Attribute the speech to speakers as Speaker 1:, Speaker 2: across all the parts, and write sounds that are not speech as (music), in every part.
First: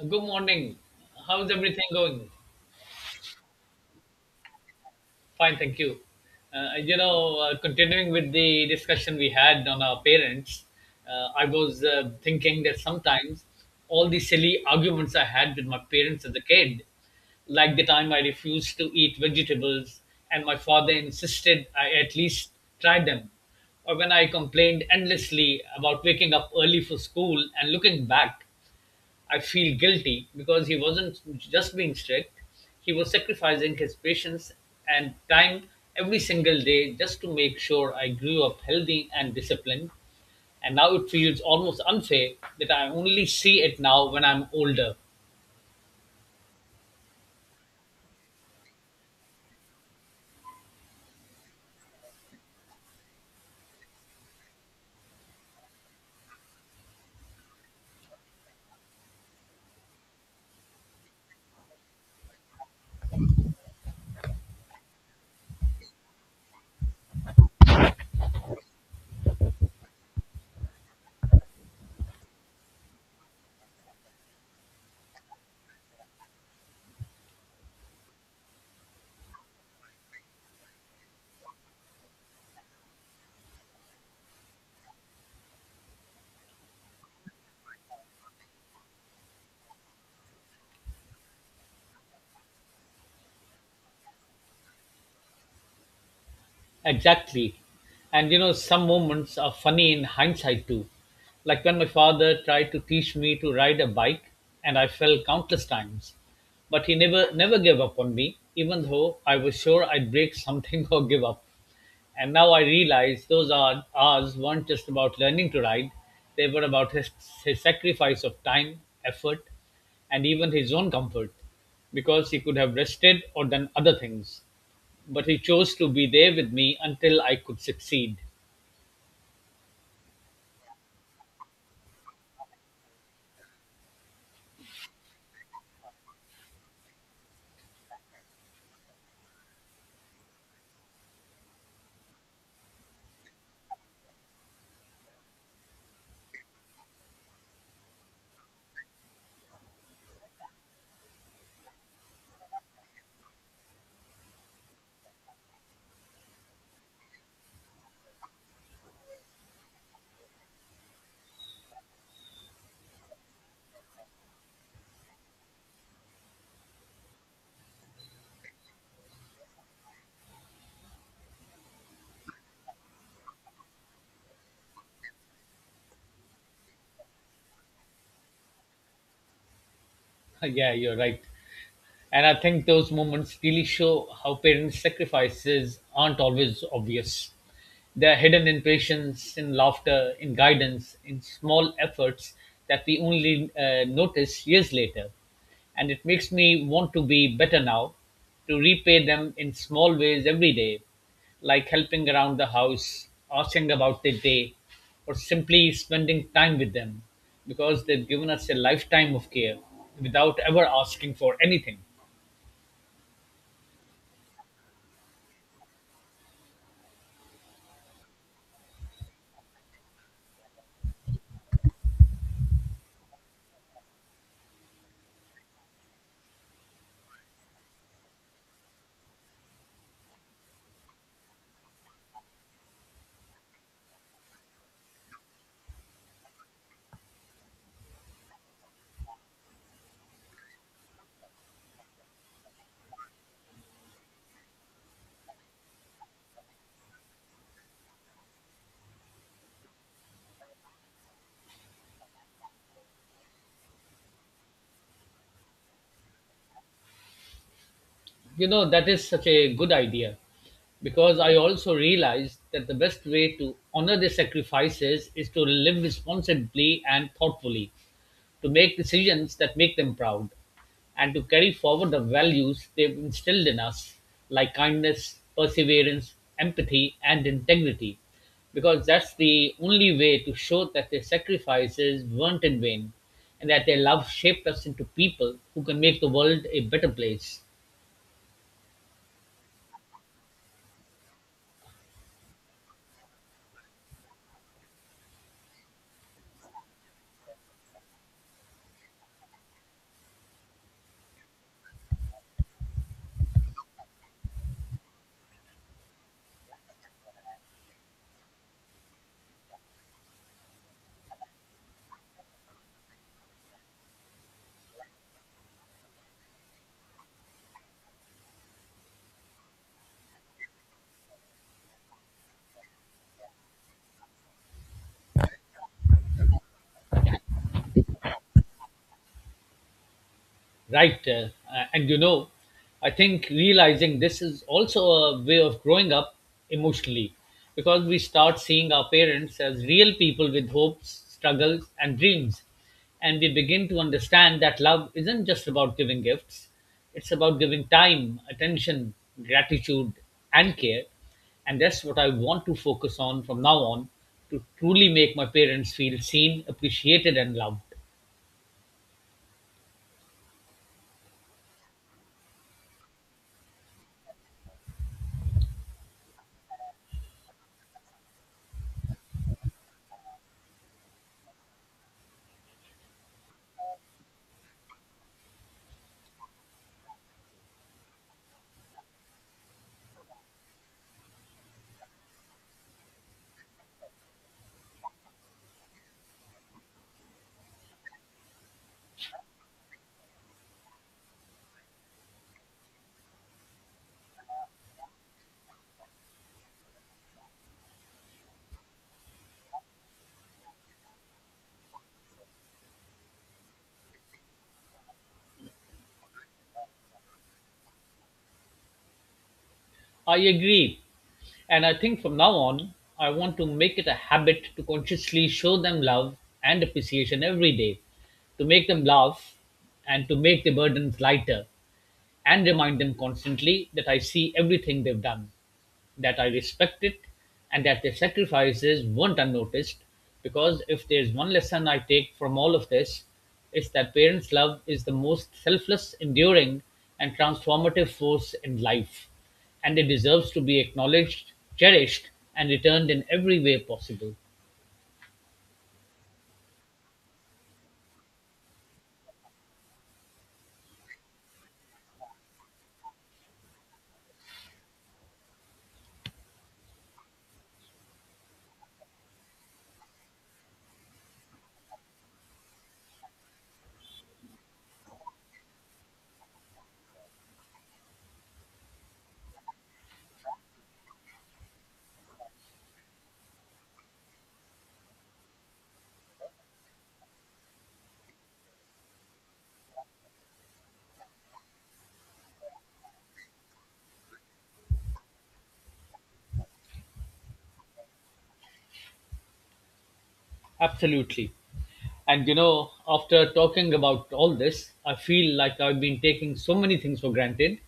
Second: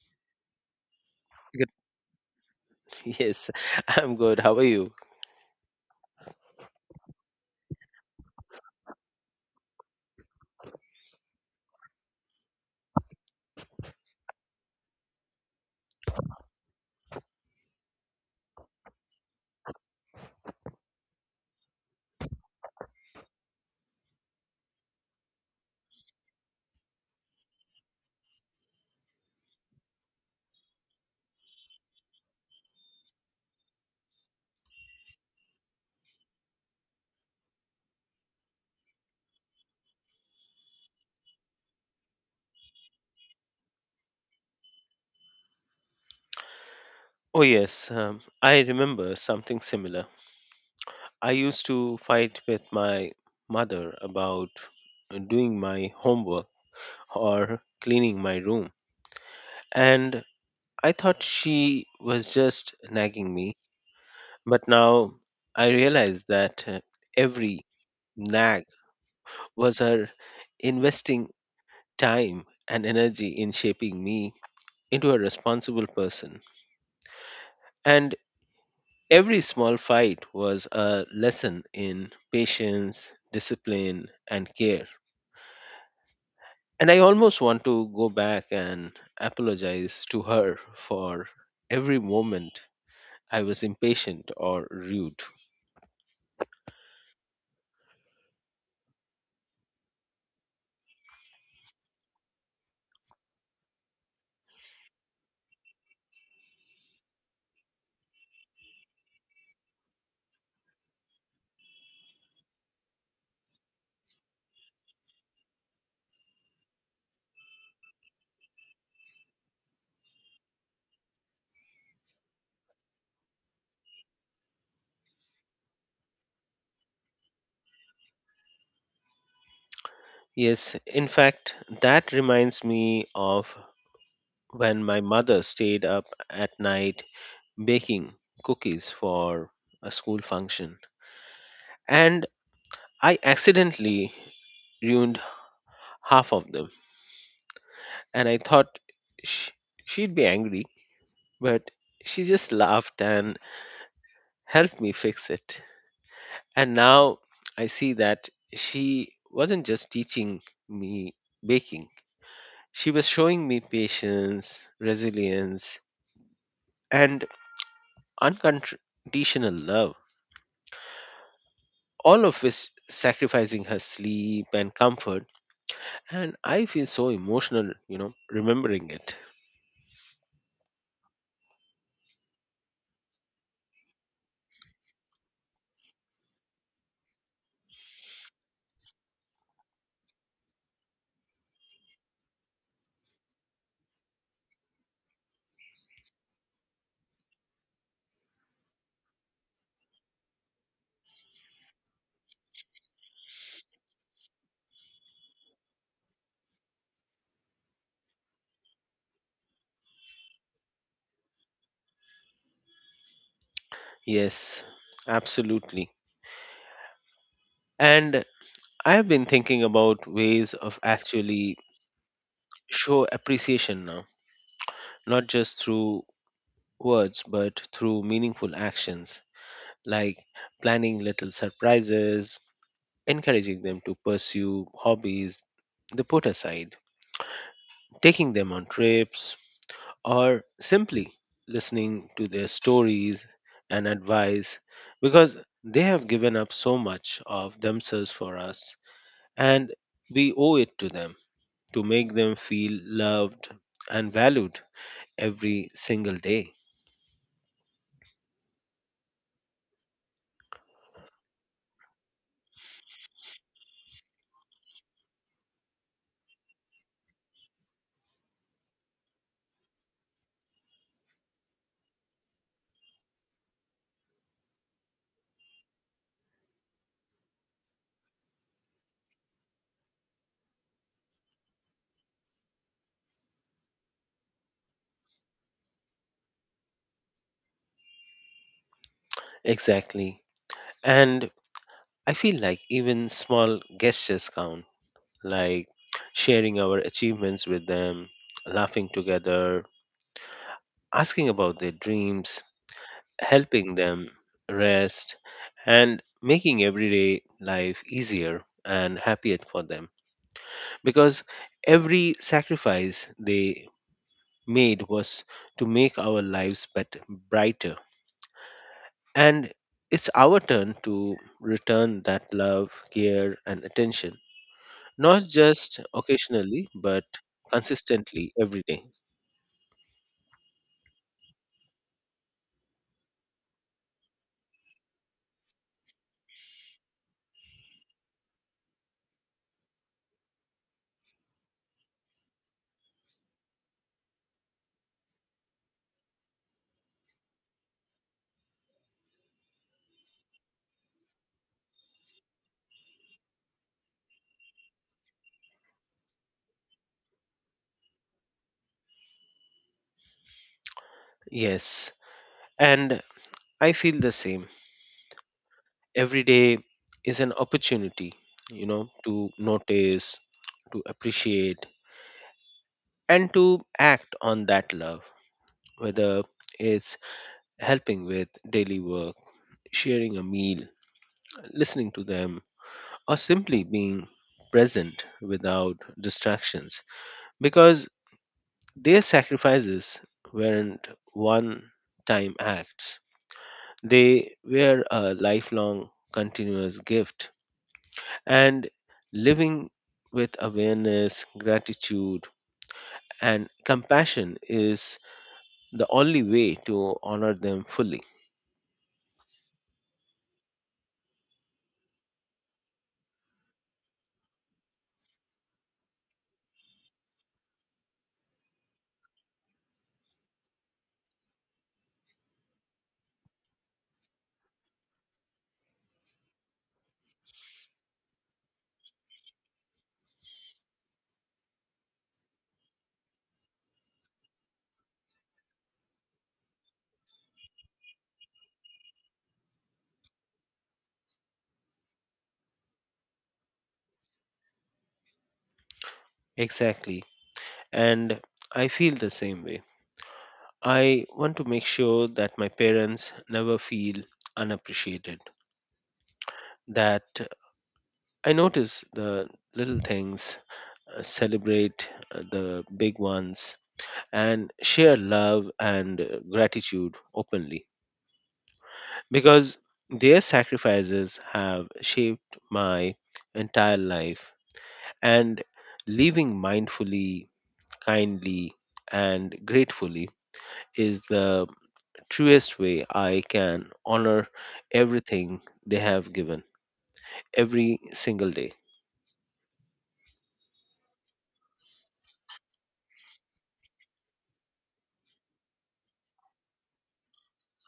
Speaker 1: Good morning. How's
Speaker 2: Good.
Speaker 1: everything going?
Speaker 2: (laughs) Yes, I'm good. How are you?
Speaker 1: Fine, thank you. Continuing with the discussion we had on our parents, I was thinking that sometimes all the silly arguments I had with my parents as a kid, like the time I refused to eat vegetables and my father insisted I at least try them, or when I complained endlessly about waking up early for school and looking back, I feel guilty because he wasn't just being strict, he was sacrificing his patience and time every single day just to make sure I grew up healthy and disciplined. And now it feels almost unfair that I only see it now when I'm older.
Speaker 2: Oh, yes. I remember something similar. I used to fight with my mother about doing my homework or cleaning my room. And I thought she was just nagging me. But now I realize that every nag was her investing time and energy in shaping me into a responsible person. And every small fight was a lesson in patience, discipline, and care. And I almost want to go back and apologize to her for every moment I was impatient or rude.
Speaker 1: Exactly. And you know, some moments are funny in hindsight too. Like when my father tried to teach me to ride a bike and I fell countless times. But he never gave up on me, even though I was sure I'd break something (laughs) or give up. And now I realize those hours weren't just about learning to ride, they were about his sacrifice of time, effort, and even his own comfort, because he could have rested or done other things. But he chose to be there with me until I could succeed.
Speaker 2: Yes, in fact, that reminds me of when my mother stayed up at night baking cookies for a school function. And I accidentally ruined half of them and I thought sh- she'd be angry, but she just laughed and helped me fix it. And now I see that she wasn't just teaching me baking, she was showing me patience, resilience, and unconditional love, all of which sacrificing her sleep and comfort. And I feel so emotional, remembering it.
Speaker 1: (laughs) Yeah, you're right. And I think those moments really show how parents' sacrifices aren't always obvious. They're hidden in patience, in laughter, in guidance, in small efforts that we only notice years later. And it makes me want to be better now, to repay them in small ways every day, like helping around the house, asking about their day, or simply spending time with them because they've given us a lifetime of care without ever asking for anything.
Speaker 2: Yes, absolutely. And I have been thinking about ways of actually show appreciation now, not just through words but through meaningful actions like planning little surprises, encouraging them to pursue hobbies they put aside, taking them on trips, or simply listening to their stories and advice because they have given up so much of themselves for us and we owe it to them to make them feel loved and valued every single day.
Speaker 1: You know, that is such a good idea because I also realized that the best way to honor the sacrifices is to live responsibly and thoughtfully, to make decisions that make them proud, and to carry forward the values they've instilled in us, like kindness, perseverance, empathy, and integrity, because that's the only way to show that their sacrifices weren't in vain and that their love shaped us into people who can make the world a better place.
Speaker 2: Exactly. And I feel like even small gestures count, like sharing our achievements with them, laughing together, asking about their dreams, helping them rest, and making everyday life easier and happier for them. Because every sacrifice they made was to make our lives better, brighter. And it's our turn to return that love, care, and attention, not just occasionally, but consistently every day.
Speaker 1: Right. And you know, I think realizing this is also a way of growing up emotionally because we start seeing our parents as real people with hopes, struggles, and dreams. And we begin to understand that love isn't just about giving gifts, it's about giving time, attention, gratitude, and care. And that's what I want to focus on from now on to truly make my parents feel seen, appreciated, and loved.
Speaker 2: Yes, and I feel the same. Every day is an opportunity, to notice, to appreciate, and to act on that love, whether it's helping with daily work, sharing a meal, listening to them, or simply being present without distractions, because their sacrifices weren't one time acts. They were a lifelong, continuous gift. And living with awareness, gratitude, and compassion is the only way to honor them fully.
Speaker 1: I agree. And I think from now on, I want to make it a habit to consciously show them love and appreciation every day, to make them laugh and to make the burdens lighter and remind them constantly that I see everything they've done, that I respect it, and that their sacrifices weren't unnoticed. Because if there's one lesson I take from all of this, it's that parents' love is the most selfless, enduring, and transformative force in life, and it deserves to be acknowledged, cherished, and returned in every way possible.
Speaker 2: Exactly. And I feel the same way. I want to make sure that my parents never feel unappreciated, that I notice the little things, celebrate the big ones, and share love and gratitude openly because their sacrifices have shaped my entire life, and living mindfully, kindly, and gratefully is the truest way I can honor everything they have given every single day.
Speaker 1: Absolutely. And you know, after talking about all this, I feel like I've been taking so many things for granted.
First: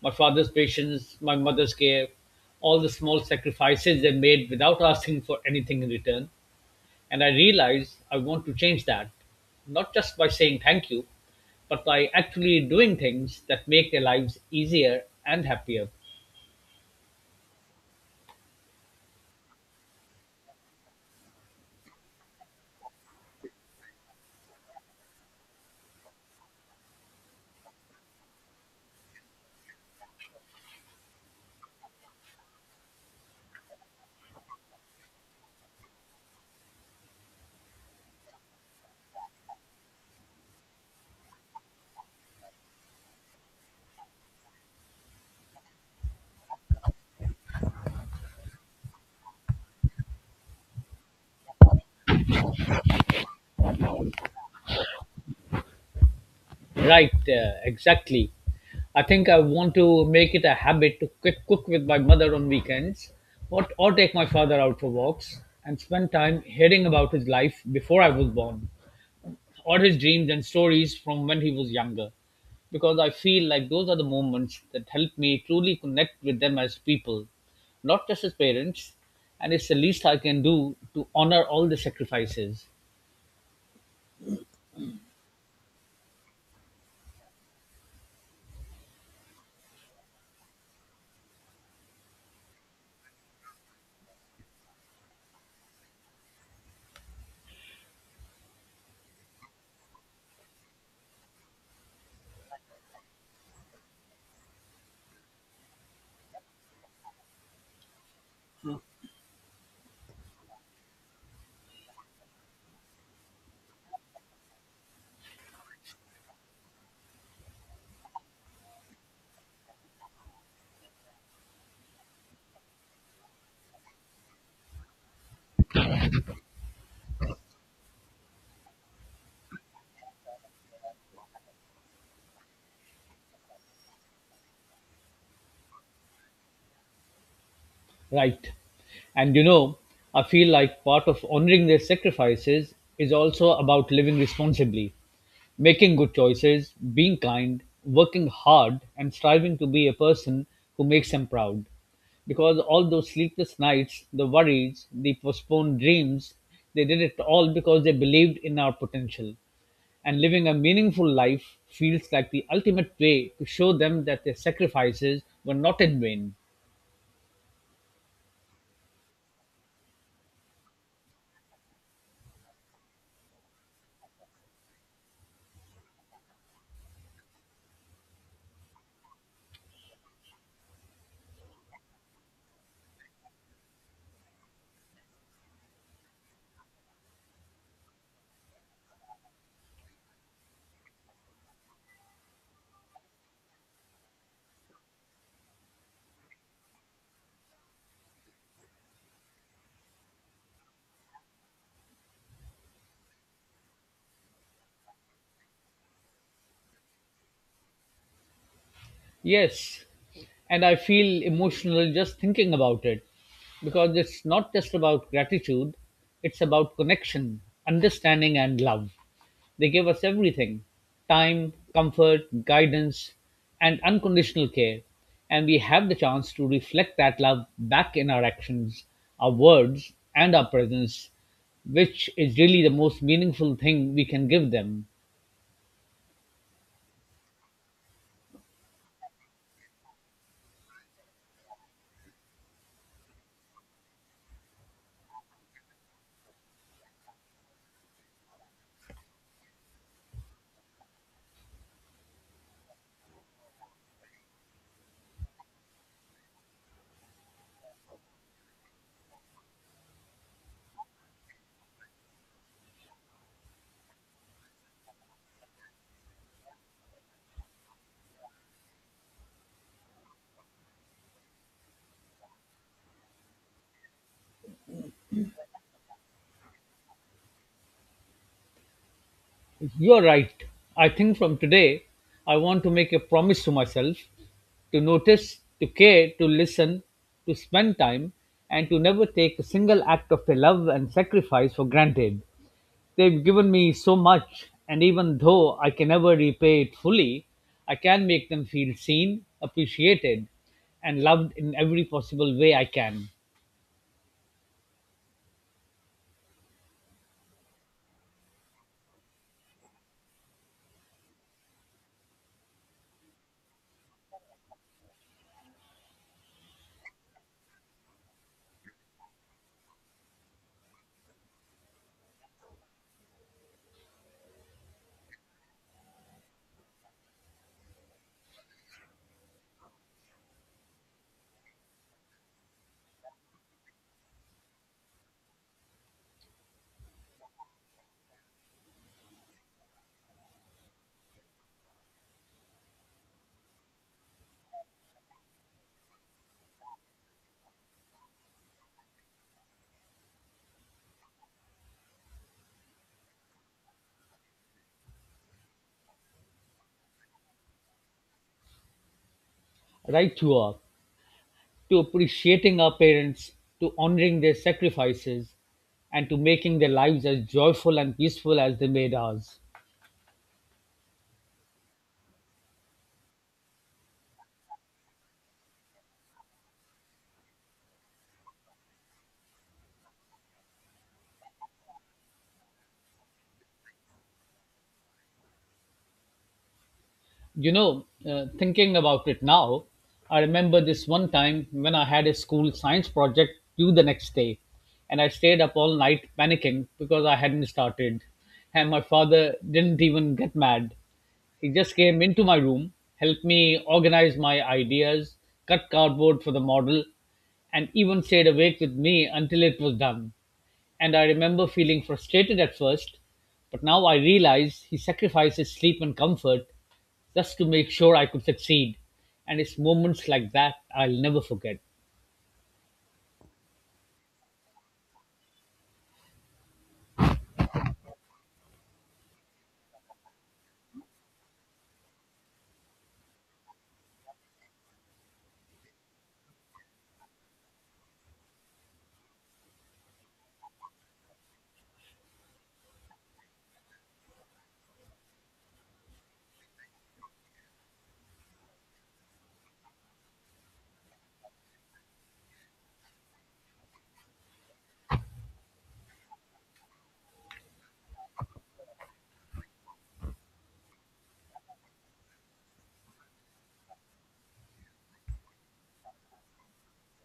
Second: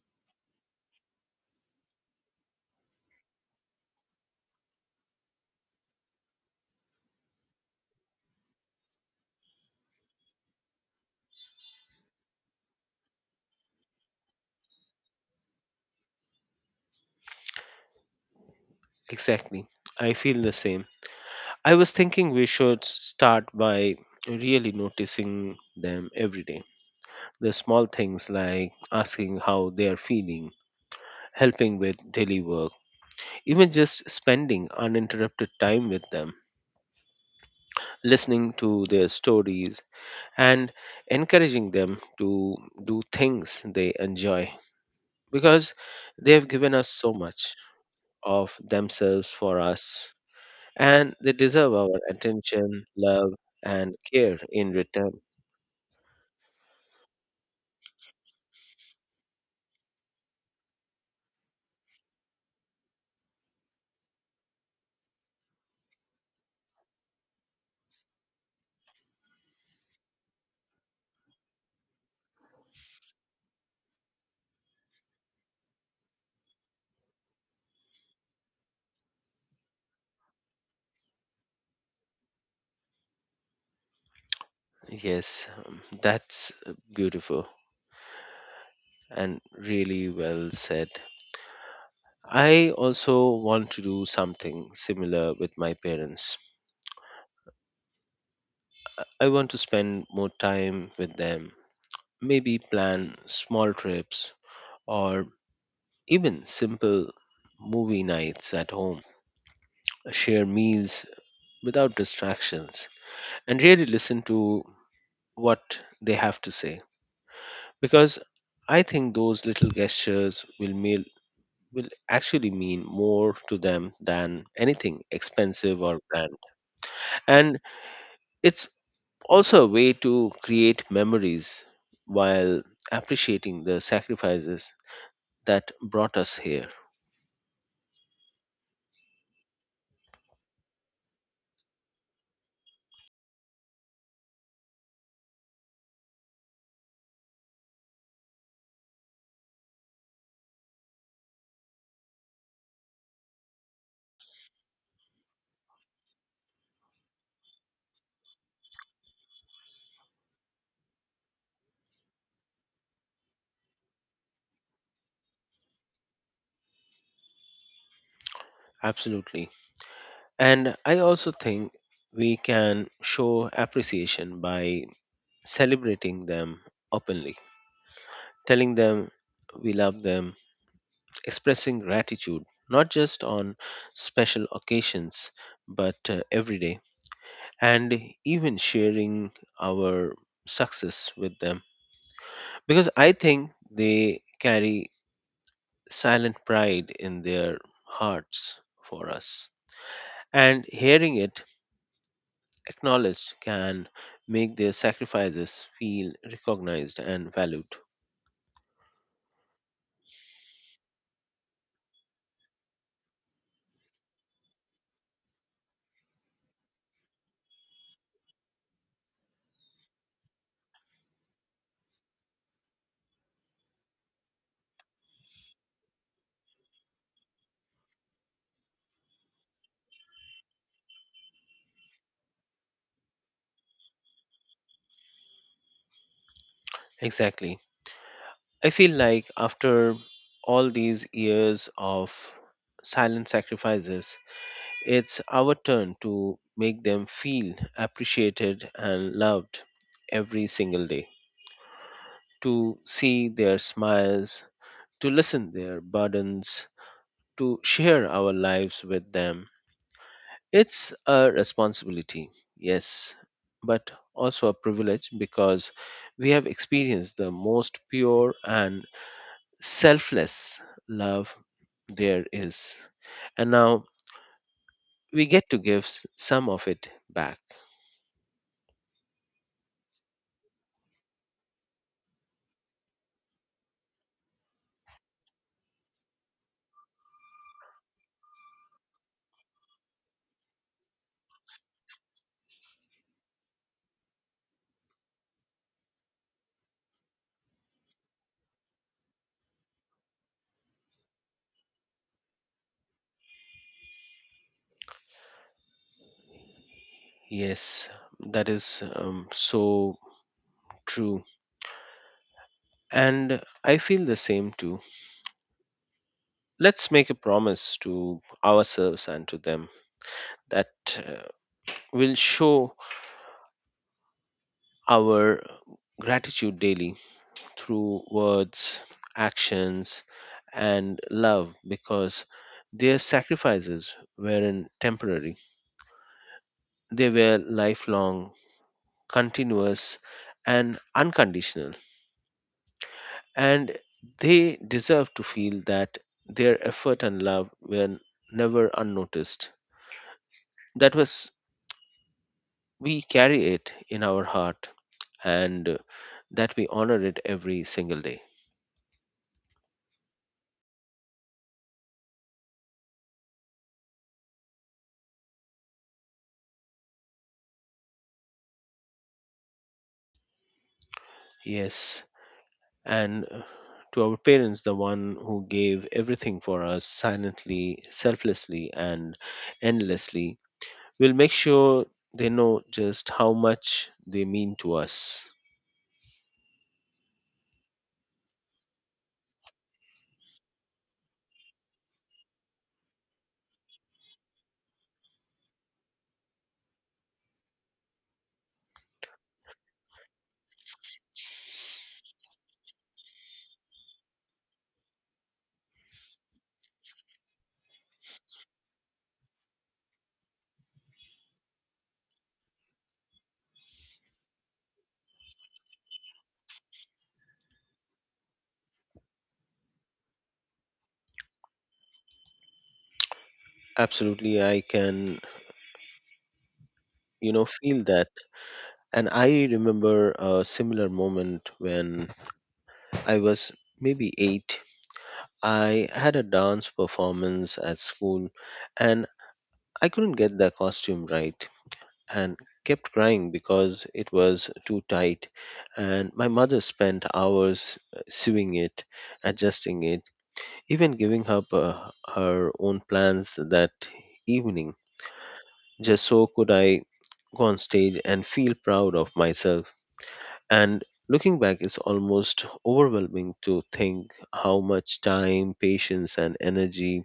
Speaker 1: My father's patience, my mother's care, all the small sacrifices they made without asking for anything in return. And I realize I want to change that, not just by saying thank you, but by actually doing things that make their lives easier and happier.
Speaker 2: Exactly, I feel the same. I was thinking we should start by really noticing them every day. The small things like asking how they are feeling, helping with daily work, even just spending uninterrupted time with them, listening to their stories, and encouraging them to do things they enjoy because they have given us so much of themselves for us and they deserve our attention, love, and care in return.
Speaker 1: Right, exactly. I think I want to make it a habit to quick cook with my mother on weekends or take my father out for walks and spend time hearing about his life before I was born or his dreams and stories from when he was younger. Because I feel like those are the moments that help me truly connect with them as people, not just as parents, and it's the least I can do to honor all the sacrifices.
Speaker 2: Yes, that's beautiful and really well said. I also want to do something similar with my parents. I want to spend more time with them, maybe plan small trips or even simple movie nights at home, share meals without distractions, and really listen to what they have to say. Because I think those little gestures will make will actually mean more to them than anything expensive or brand. And it's also a way to create memories while appreciating the sacrifices that brought us here.
Speaker 1: Right. And you know, I feel like part of honoring their sacrifices is also about living responsibly, making good choices, being kind, working hard, and striving to be a person who makes them proud. Because all those sleepless nights, the worries, the postponed dreams, they did it all because they believed in our potential. And living a meaningful life feels like the ultimate way to show them that their sacrifices were not in vain.
Speaker 2: Absolutely. And I also think we can show appreciation by celebrating them openly, telling them we love them, expressing gratitude, not just on special occasions, but every day, and even sharing our success with them because I think they carry silent pride in their hearts for us. And hearing it acknowledged can make their sacrifices feel recognized and valued.
Speaker 1: Yes, and I feel emotional just thinking about it because it's not just about gratitude, it's about connection, understanding, and love. They give us everything: time, comfort, guidance, and unconditional care. And we have the chance to reflect that love back in our actions, our words, and our presence, which is really the most meaningful thing we can give them.
Speaker 2: Exactly. I feel like after all these years of silent sacrifices, it's our turn to make them feel appreciated and loved every single day, to see their smiles, to listen their burdens, to share our lives with them. It's a responsibility, yes, but also a privilege because we have experienced the most pure and selfless love there is. And now we get to give some of it back.
Speaker 1: You're right. I think from today, I want to make a promise to myself to notice, to care, to listen, to spend time, and to never take a single act of their love and sacrifice for granted. They've given me so much, and even though I can never repay it fully, I can make them feel seen, appreciated, and loved in every possible way I can.
Speaker 2: Yes, that is so true. And I feel the same too. Let's make a promise to ourselves and to them that uh, will show our gratitude daily through words, actions, and love because their sacrifices weren't temporary, they were lifelong, continuous, and unconditional. And they deserve to feel that their effort and love were never unnoticed, that was we carry it in our heart, and that we honor it every single day.
Speaker 1: Right, you are. To appreciating our parents, to honoring their sacrifices, and to making their lives as joyful and peaceful as they made ours.
Speaker 2: Yes, and to our parents, the one who gave everything for us silently, selflessly, and endlessly, will make sure they know just how much they mean to us.
Speaker 1: Thinking about it now, I remember this one time when I had a school science project due the next day, and I stayed up all night panicking because I hadn't started. And my father didn't even get mad. He just came into my room, helped me organize my ideas, cut cardboard for the model, and even stayed awake with me until it was done. And I remember feeling frustrated at first, but now I realize he sacrificed his sleep and comfort just to make sure I could succeed. And it's moments like that I'll never forget.
Speaker 2: Absolutely, I can, feel that. And I remember a similar moment when I was maybe eight. I had a dance performance at school and I couldn't get the costume right and kept crying because it was too tight. And my mother spent hours, sewing it, adjusting it, even giving up her own plans that evening, just so could I go on stage and feel proud of myself. And looking back, it's almost overwhelming to think how much time, patience, and energy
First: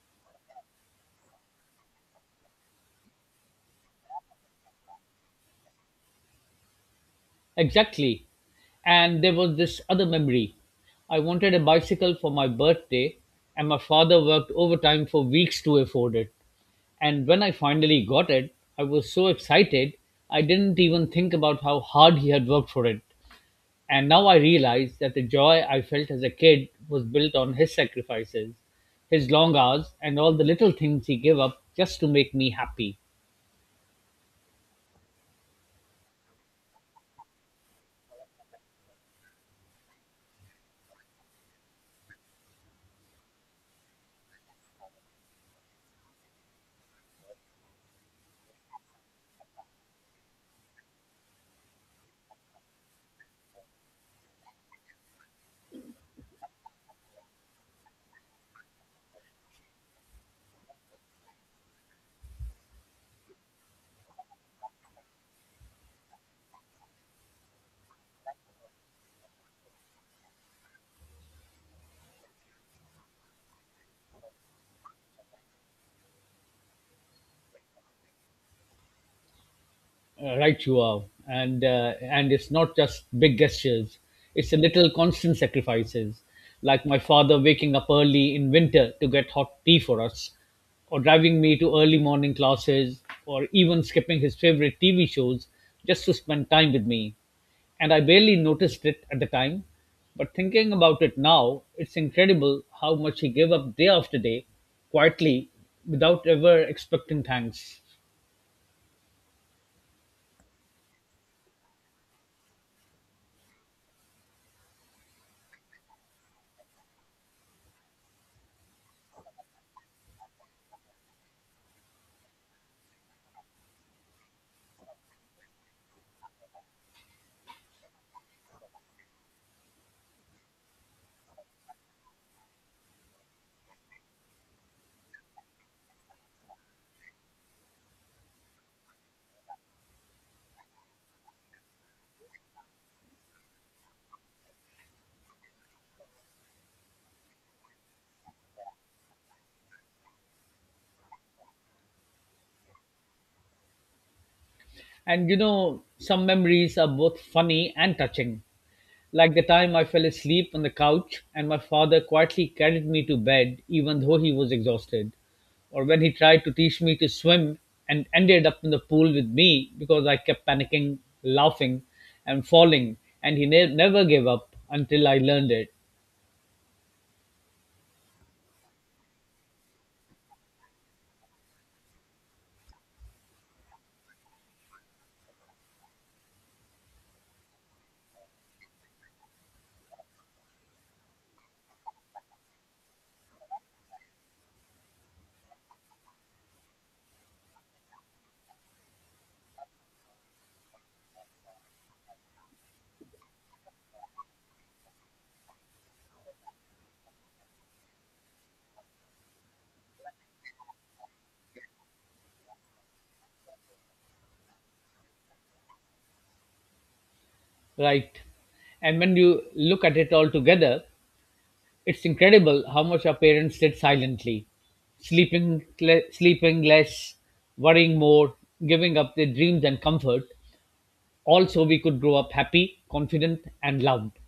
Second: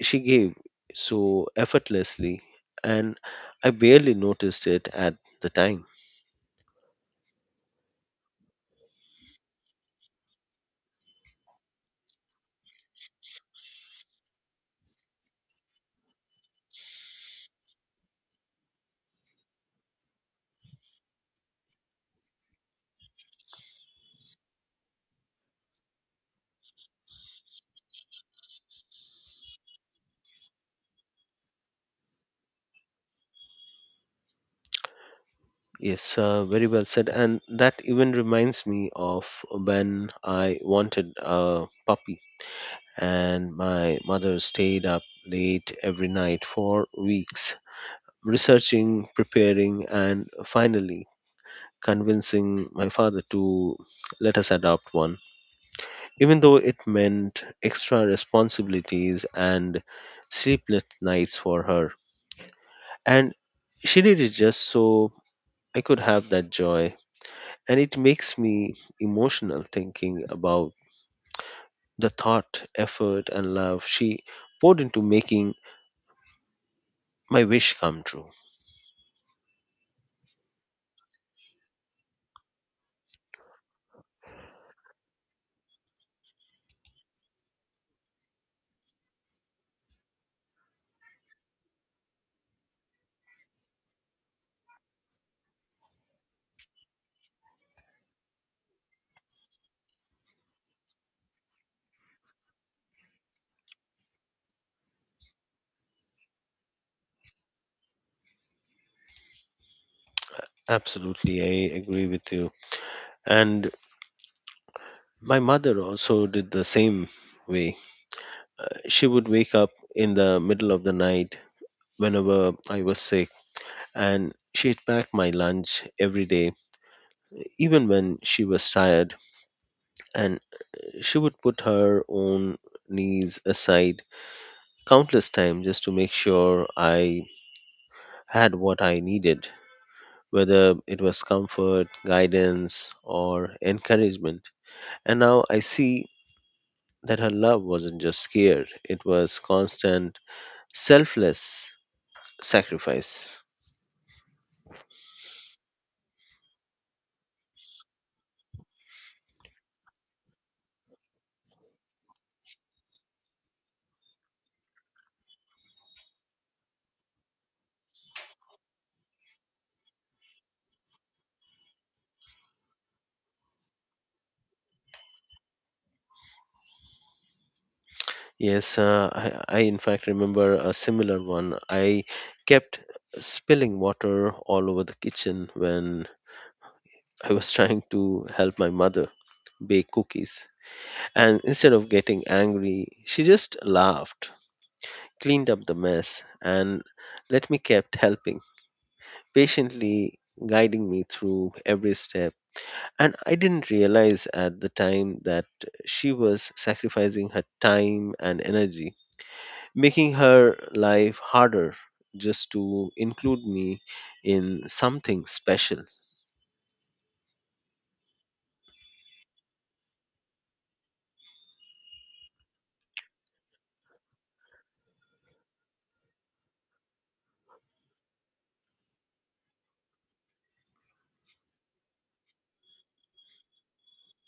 Speaker 2: she gave so effortlessly. And I barely noticed it at the time.
Speaker 1: Exactly. And there was this other memory. I wanted a bicycle for my birthday, and my father worked overtime for weeks to afford it. And when I finally got it, I was so excited, I didn't even think about how hard he had worked for it. And now I realize that the joy I felt as a kid was built on his sacrifices, his long hours, and all the little things he gave up just to make me happy.
Speaker 2: Yes, very well said. And that even reminds me of when I wanted a puppy, and my mother stayed up late every night for weeks, researching, preparing, and finally convincing my father to let us adopt one, even though it meant extra responsibilities and sleepless nights for her. And she did it just so I could have that joy. And it makes me emotional thinking about the thought, effort, and love she poured into making my wish come true.
Speaker 1: Right you are. And it's not just big gestures, it's a little constant sacrifices, like my father waking up early in winter to get hot tea for us or driving me to early morning classes or even skipping his favorite TV shows just to spend time with me. And I barely noticed it at the time, but thinking about it now, it's incredible how much he gave up day after day, quietly, without ever expecting thanks.
Speaker 2: Absolutely, I agree with you. And my mother also did the same way. She would wake up in the middle of the night whenever I was sick, and she'd pack my lunch every day, even when she was tired. And she would put her own needs aside countless times just to make sure I had what I needed, whether it was comfort, guidance, or encouragement. And now I see that her love wasn't just care, it was constant, selfless sacrifice.
Speaker 1: And you know, some memories are both funny and touching. Like the time I fell asleep on the couch and my father quietly carried me to bed even though he was exhausted. Or when he tried to teach me to swim and ended up in the pool with me because I kept panicking, laughing, and falling. And he never gave up until I learned it,
Speaker 2: Yes, uh, I in fact remember a similar one. I kept spilling water all over the kitchen when I was (laughs) trying to help my mother bake cookies. And instead of getting angry, she just laughed, cleaned up the mess, and let me kept helping, patiently guiding me through every step. And I didn't realize at the time that she was sacrificing her time and energy, making her life harder just to include me in something special.
Speaker 1: right? And when you look at it all together, it's incredible how much our parents did silently, sleeping, sleeping less, worrying more, giving up their dreams and comfort, all so we could grow up happy, confident, and loved.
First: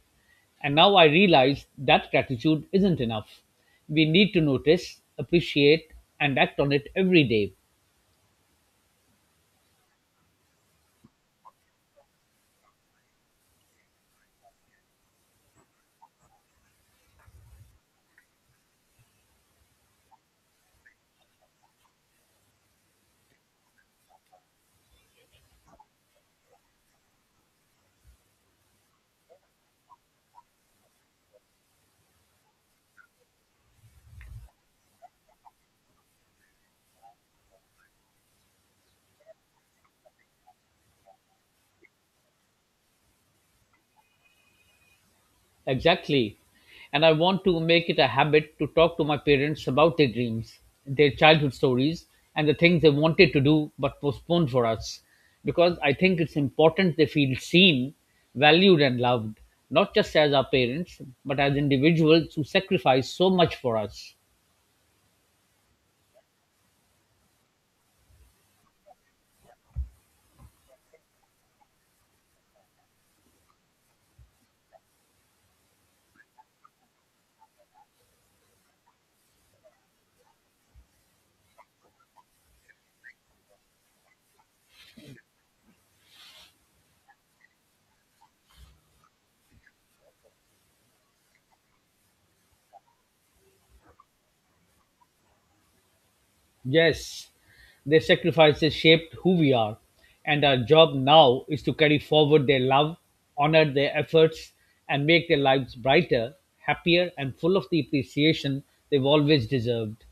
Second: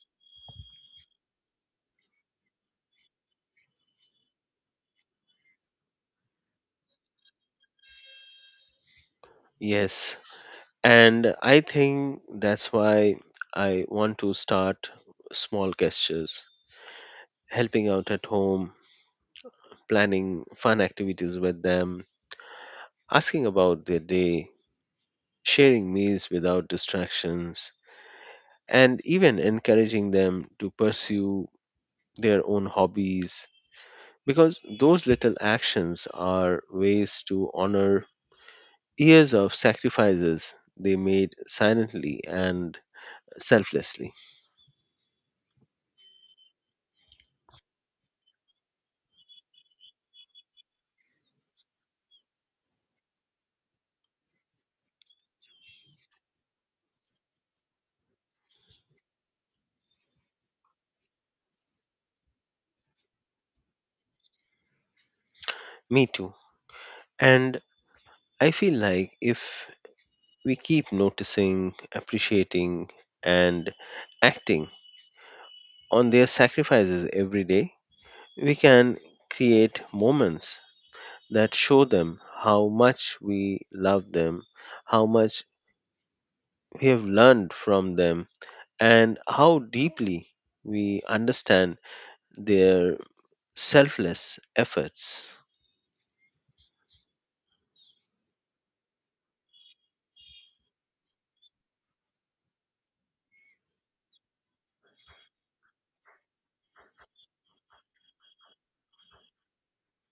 Speaker 1: And now I realize that gratitude isn't enough. We need to notice, appreciate, and act on it every day.
Speaker 2: Yes. And I think that's why I want to start small gestures, helping out at home, planning fun activities with them, asking about their day, sharing meals without distractions, and even encouraging them to pursue their own hobbies. Because those little actions are ways to honor years of sacrifices they made silently and selflessly.
Speaker 1: Exactly. And I want to make it a habit to talk to my parents about their dreams, their childhood stories, and the things they wanted to do but postponed for us. Because I think it's important they feel seen, valued, and loved, not just as our parents, but as individuals who sacrificed so much for us.
Speaker 2: Me too. And I feel like if we keep noticing, appreciating, and acting on their sacrifices every day, we can create moments that show them how much we love them, how much we have learned from them, and how deeply we understand their selfless efforts.
Speaker 1: Yes, their sacrifices shaped who we are, and our job now is to carry forward their love, honor their efforts, and make their lives brighter, happier, and full of the appreciation they've always deserved.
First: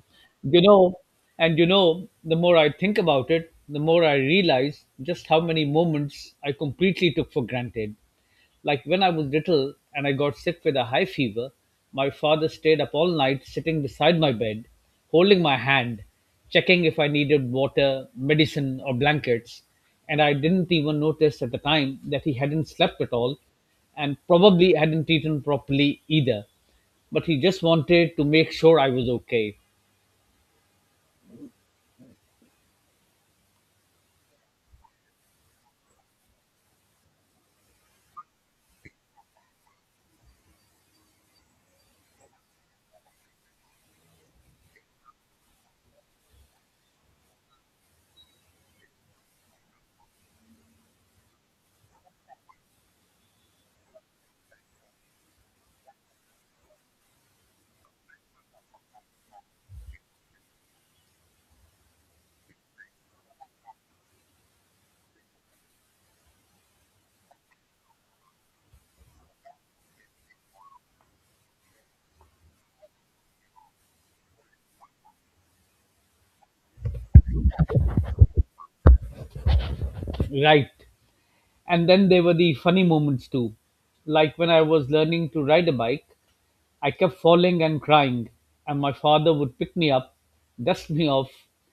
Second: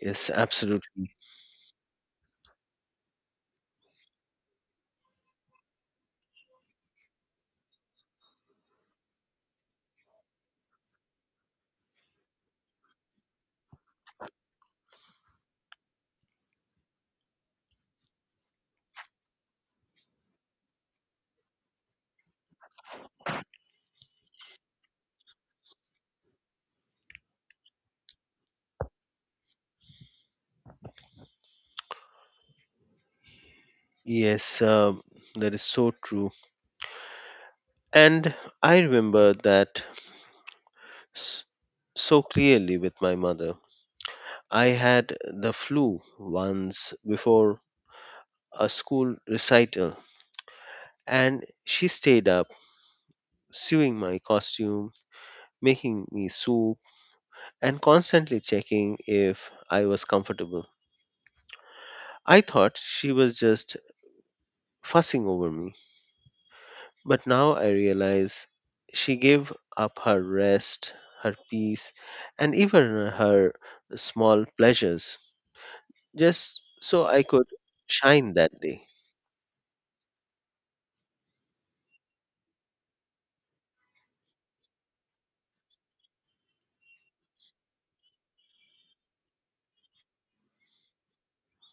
Speaker 2: Yes,
Speaker 1: You know,
Speaker 2: absolutely.
Speaker 1: you know, the more I think about it, the more I realize just how many moments I completely took for granted. Like when I was little and I got sick with a high fever, my father stayed up all night sitting beside my bed, holding my hand, checking if I needed water, medicine, or blankets. And I didn't even notice at the time that he hadn't slept at all and probably hadn't eaten properly either. But he just wanted to make sure I was okay.
Speaker 2: Yes, that is so true. And I remember that s- so clearly with my mother. I had the flu once before a school recital, and she stayed up sewing my costume, making me soup, and constantly checking if I was comfortable. I thought she was just fussing over me, but now I realize she gave up her rest, her peace, and even her small pleasures just so I could shine that day.
Speaker 1: Right. And then there were the funny moments too. Like when I was learning to ride a bike, I kept falling and crying, and my father would pick me up, dust me off,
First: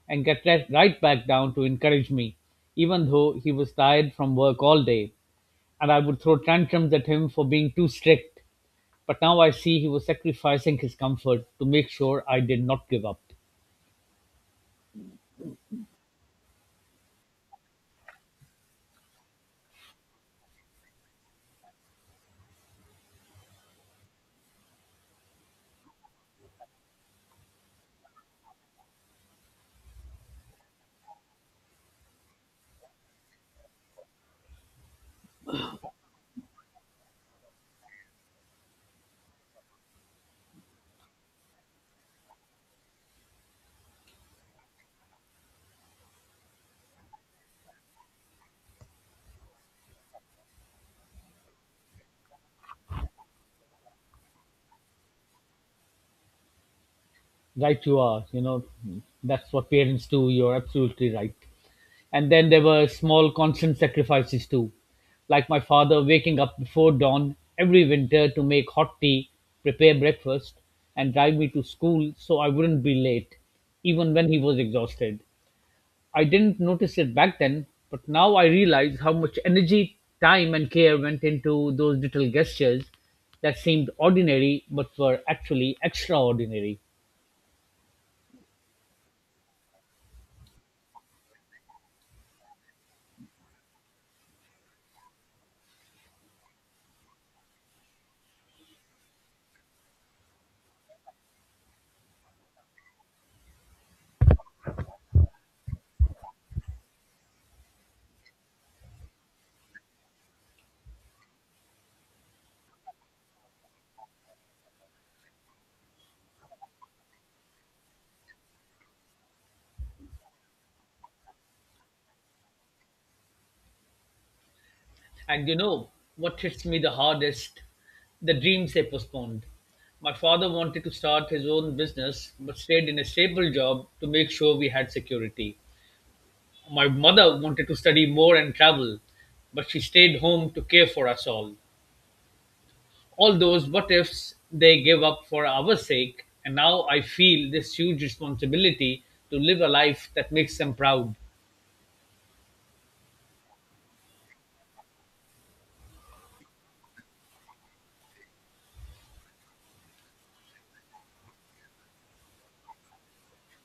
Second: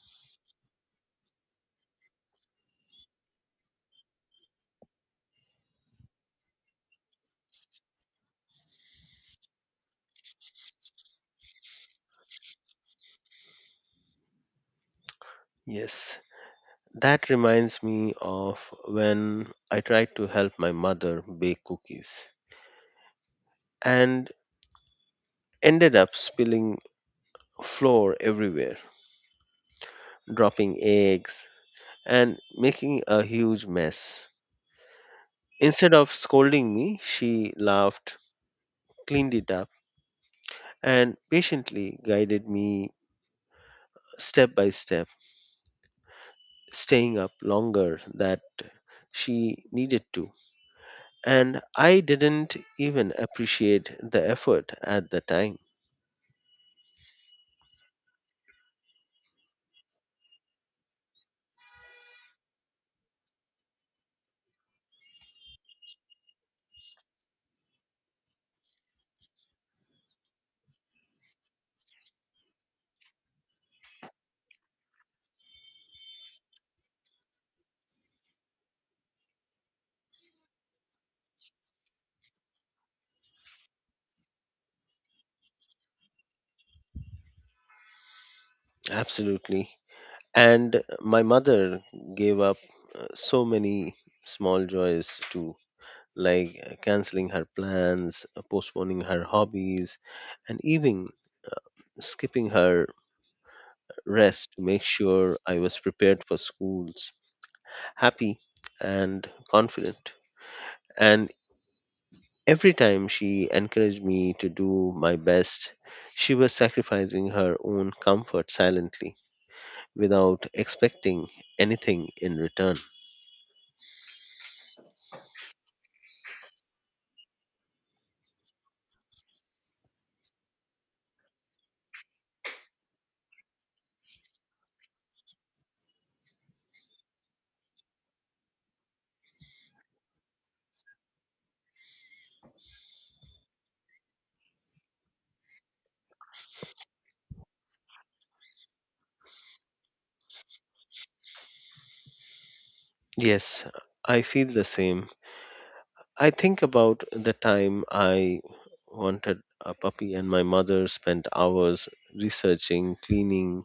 Speaker 1: and get right back down to encourage me, even though he was tired from work all day. And I would throw tantrums at him for being too strict. But now I see he was sacrificing his comfort to make sure I did not give up.
Speaker 2: Yes, that reminds me of when I tried to help my mother bake cookies and ended up spilling flour everywhere, dropping eggs, and making a huge mess. Instead of scolding me, she laughed, cleaned it up and patiently guided me step by step, staying up longer that she needed to. And I didn't even appreciate the effort at the time.
Speaker 1: Right, you are. You know, that's what parents do. You're absolutely right. And then there were small, constant sacrifices too, like my father waking up before dawn every winter to make hot tea, prepare breakfast, and drive me to school so I wouldn't be late, even when he was exhausted. I didn't notice it back then, but now I realize how much energy, time, and care went into those little gestures that seemed ordinary but were actually extraordinary.
Speaker 2: Absolutely. And my mother gave up so many small joys too, like canceling her plans, postponing her hobbies, and even skipping her rest to make sure I was prepared for schools, happy, and confident. And every time she encouraged me to do my best, she was sacrificing her own comfort silently without expecting anything in return.
Speaker 1: And you know what hits me the hardest? The dreams they postponed. My father wanted to start his own business but stayed in a stable job to make sure we had security. My mother wanted to study more and travel, but she stayed home to care for us all. All those what ifs they gave up for our sake, and now I feel this huge responsibility to live a life that makes them proud.
Speaker 2: Yes, I feel the same. I think about the time I wanted a puppy, and my mother spent hours researching, cleaning,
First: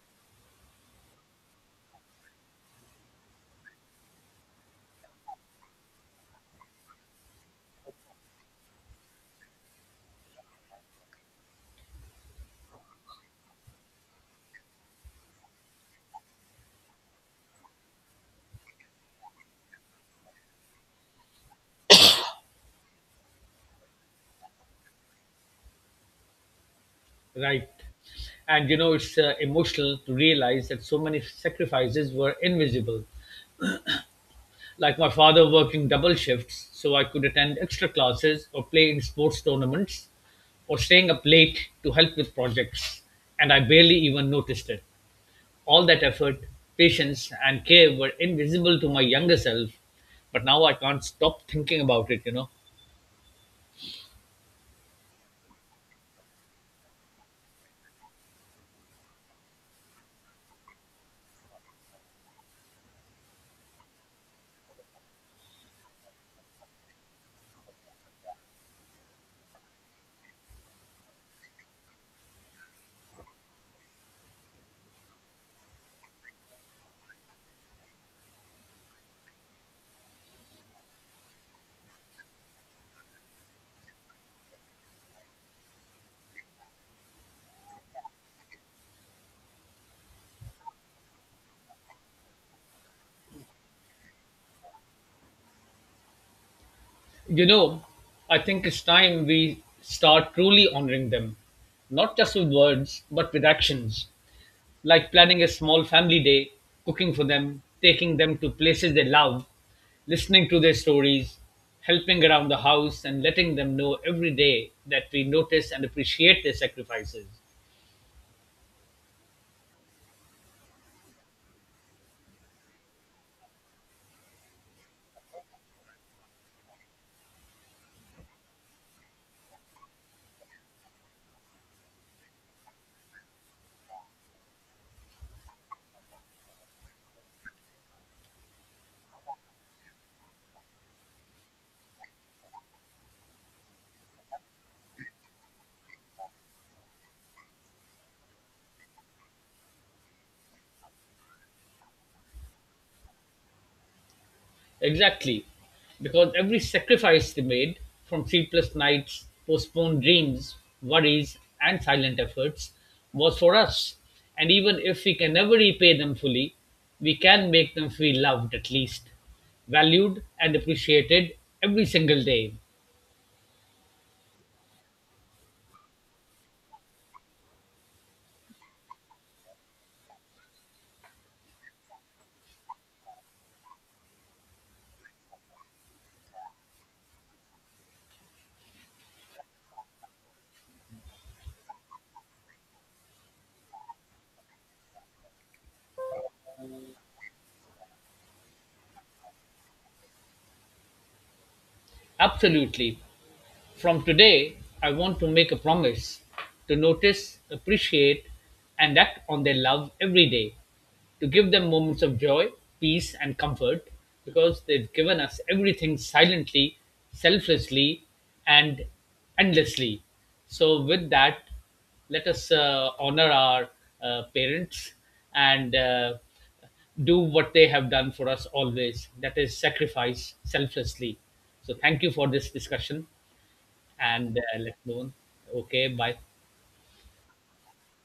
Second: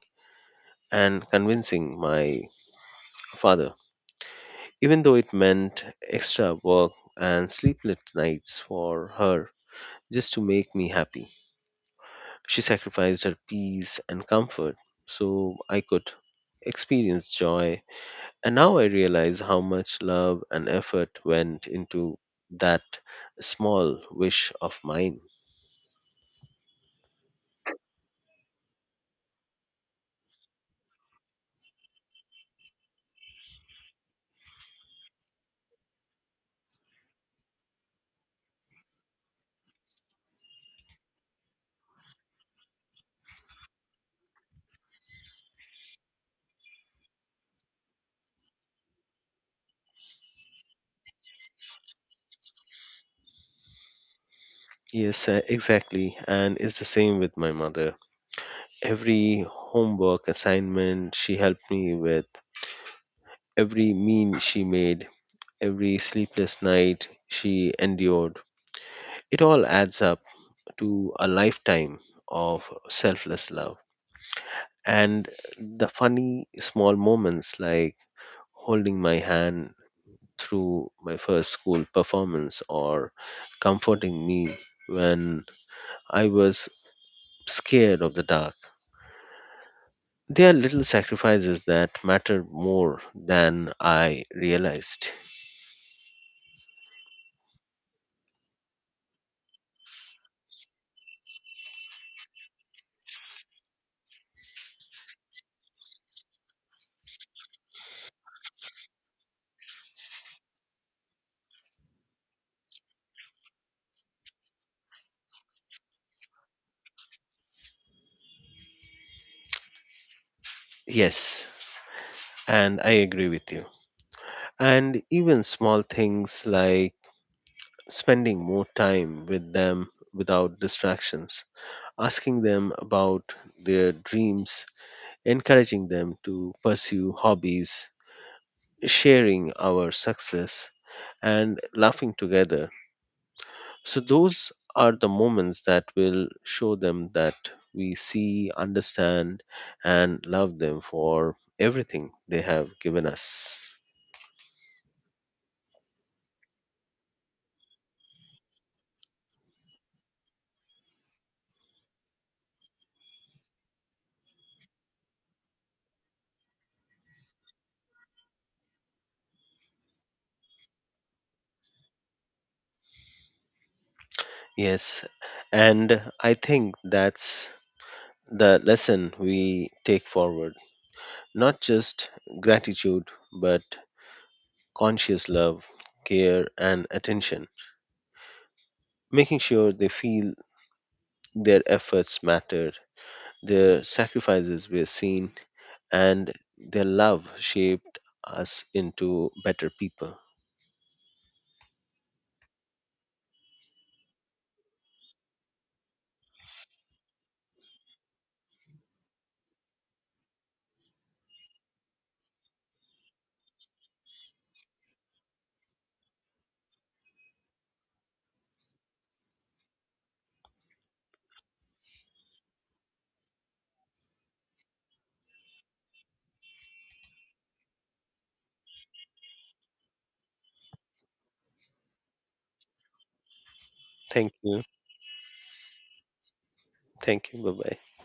Speaker 2: and convincing my father even though it meant extra work and sleepless nights for her just to make me happy. She sacrificed her peace and comfort so I could experience joy. And now I realize how much love and effort went into that small wish of mine.
Speaker 1: Right. And you know, it's emotional to realize that so many sacrifices were invisible. Like my father working double shifts so I could attend extra classes or play in sports tournaments or staying up late to help with projects. And I barely even noticed it. All that effort, patience, and care were invisible to my younger self. But now I can't stop thinking about it, you know.
Speaker 2: Yes, exactly. And it's the same with my mother. Every homework assignment she helped me with, every meal she made, every sleepless night she endured. It all adds up to a lifetime of selfless love. And the funny small moments like holding my hand through my first school performance or comforting me when I was scared of the dark. They are little sacrifices that matter more than I realized.
Speaker 1: You know, I think it's time we start truly honoring them, not just with words, but with actions, like planning a small family day, cooking for them, taking them to places they love, listening to their stories, helping around the house, and letting them know every day that we notice and appreciate their sacrifices.
Speaker 2: Yes, and I agree with you. And even small things like spending more time with them without distractions, asking them about their dreams, encouraging them to pursue hobbies, sharing our success, and laughing together. So, those are the moments that will show them that we see, understand, and love them for everything they have given us.
Speaker 1: Exactly, because every sacrifice they made, from sleepless nights, postponed dreams, worries, and silent efforts, was for us. And even if we can never repay them fully, we can make them feel loved at least, valued, and appreciated every single day.
Speaker 2: Yes, and I think that's the lesson we take forward. Not just gratitude, but conscious love, care, and attention, making sure they feel their efforts mattered, their sacrifices were seen, and their love shaped us into better people.
Speaker 1: Absolutely. From today, I want to make a promise to notice, appreciate, and act on their love every day, to give them moments of joy, peace, and comfort because they've given us everything silently, selflessly, and endlessly. So, with that, let us honor our parents and do what they have done for us always, that is, sacrifice selflessly. So, thank you for this discussion
Speaker 2: Thank
Speaker 1: and
Speaker 2: you.
Speaker 1: let alone. Okay, bye.
Speaker 2: Thank you. Bye bye.